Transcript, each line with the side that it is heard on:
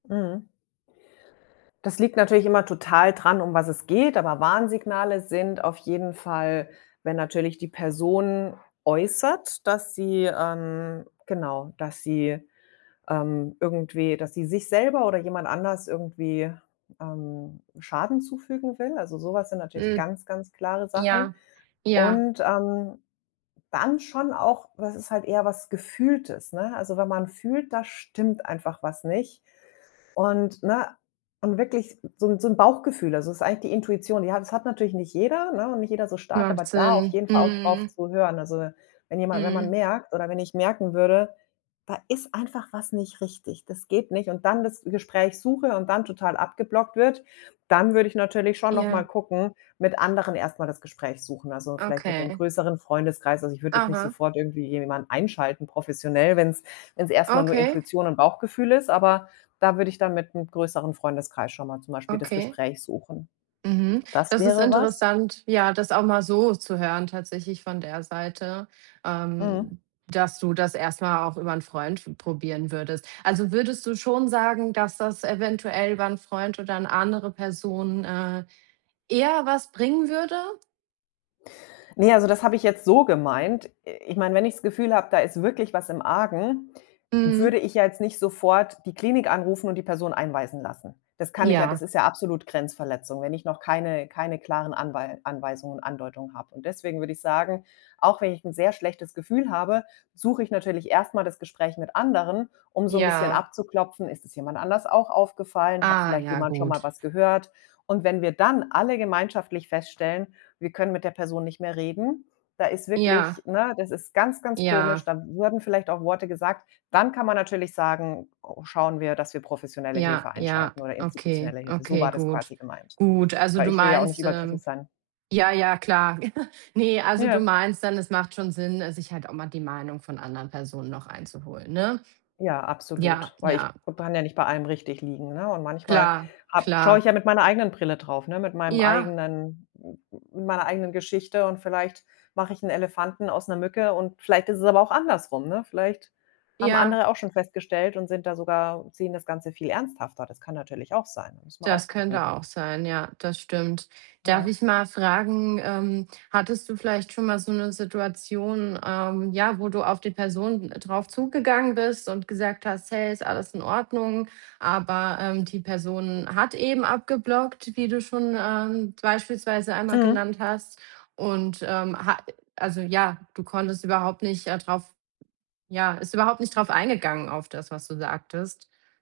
left: Mhm. Das liegt natürlich immer total dran, um was es geht, aber Warnsignale sind auf jeden Fall, wenn natürlich die Person äußert, dass sie ähm, genau, dass sie ähm, irgendwie, dass sie sich selber oder jemand anders irgendwie, ähm, Schaden zufügen will. Also so was sind natürlich
right: Hm.
left: ganz, ganz klare Sachen.
right: Ja, ja.
left: Und, ähm, dann schon auch, was ist halt eher was Gefühltes, ne? Also wenn man fühlt, da stimmt einfach was nicht und ne, und wirklich so 'n so 'n Bauchgefühl, also das ist eigentlich die Intuition, die hat das hat natürlich nicht jeder, ne? Und nicht jeder so stark, aber
right: Macht
left: da auf
right: Sinn.
left: jeden Fall auch drauf
right: Mhm.
left: zu hören. Also wenn jemand wenn man
right: Mhm.
left: merkt oder wenn ich merken würde: „Da ist einfach was nicht richtig, das geht nicht“, und dann das Gespräch suche und dann total abgeblockt wird, dann würde ich natürlich schon noch mal
right: Ja.
left: gucken, mit anderen erst mal das Gespräch suchen. Also vielleicht mit dem
right: Okay.
left: größeren Freundeskreis. Also, ich würde jetzt nicht
right: Aha.
left: sofort irgendwie jemanden einschalten, professionell, wenn's wenn's erst mal nur
right: Okay.
left: Intuition und Bauchgefühl ist, aber da würde ich dann mit 'm größeren Freundeskreis schon mal zum Beispiel das
right: Okay.
left: Gespräch suchen.
right: Mhm.
left: Das
right: Das ist
left: wäre was.
right: interessant, ja, das auch mal so zu hören tatsächlich von der Seite,
left: Mhm.
right: ähm, dass du das erst mal auch über 'n Freund f probieren würdest. Also, würdest du schon sagen, dass das eventuell über 'n Freund oder 'ne andere Person, äh, eher was bringen würde?
left: Ne, also das habe ich jetzt so gemeint. I ich meine, wenn ich's Gefühl habe, da ist wirklich was im Argen, würde
right: Mhm.
left: ich ja jetzt nicht sofort die Klinik anrufen und die Person einweisen lassen. Das kann ich ja
right: Ja.
left: das ist ja absolut Grenzverletzung, wenn ich noch keine keine klaren Anwei Anweisungen und Andeutungen habe. Und deswegen würde ich sagen, auch wenn ich 'n sehr schlechtes Gefühl habe, suche ich natürlich erst mal das Gespräch mit anderen, um so 'n bisschen
right: Ja.
left: abzuklopfen, ist es jemand anders auch aufgefallen? Hat
right: Ah.
left: vielleicht
right: Ja,
left: jemand schon mal
right: gut.
left: was gehört? Und wenn wir dann alle gemeinschaftlich feststellen, wir können mit der Person nicht mehr reden, da ist
right: Ja.
left: wirklich Ne, das ist ganz, ganz komisch.
right: Ja.
left: Da wurden vielleicht auch Worte gesagt. Dann kann man natürlich sagen, o schauen wir, dass wir professionelle
right: Ja,
left: Hilfe
right: ja,
left: einschalten oder
right: okay,
left: institutionelle Hilfe. So
right: okay,
left: war das
right: gut.
left: quasi gemeint,
right: Gut, also
left: weil
right: du
left: ich will ja auch nicht
right: meinst ähm,
left: übergriffig sein.
right: ja, ja klar. Ne, also du
left: Ja.
right: meinst dann, es macht schon Sinn, äh, sich halt auch mal die Meinung von anderen Personen noch einzuholen, ne?
left: Ja,
right: Ja,
left: absolut, weil ich
right: ja.
left: b kann ja nicht bei allem richtig liegen, ne? Und manchmal
right: Klar,
left: habe schaue
right: klar.
left: ich ja mit meiner eigenen Brille drauf, ne? Mit meinem
right: Ja.
left: eigenen, n n n mit meiner eigenen Geschichte. Und vielleicht mache ich 'n Elefanten aus 'ner Mücke und vielleicht ist es aber auch andersrum, ne? Vielleicht haben
right: Ja.
left: andere auch schon festgestellt und sind da sogar sehen das Ganze viel ernsthafter. Das kann natürlich auch sein, muss man
right: Das
left: auch gucken.
right: könnte auch sein, ja, das stimmt. Darf
left: Ja.
right: ich mal fragen, ähm hattest du vielleicht schon mal so 'ne Situation, ähm, ja, wo du auf die Person drauf zugegangen bist und gesagt hast: „Hey, ist alles in Ordnung?“, aber, ähm, die Person hat eben abgeblockt, wie du schon, ähm, beispielsweise einmal
left: Mhm.
right: genannt hast. Und, ähm, ha äh, also ja, du konntest überhaupt nicht, äh, drauf ja, ist überhaupt nicht darauf eingegangen auf das, was du sagtest?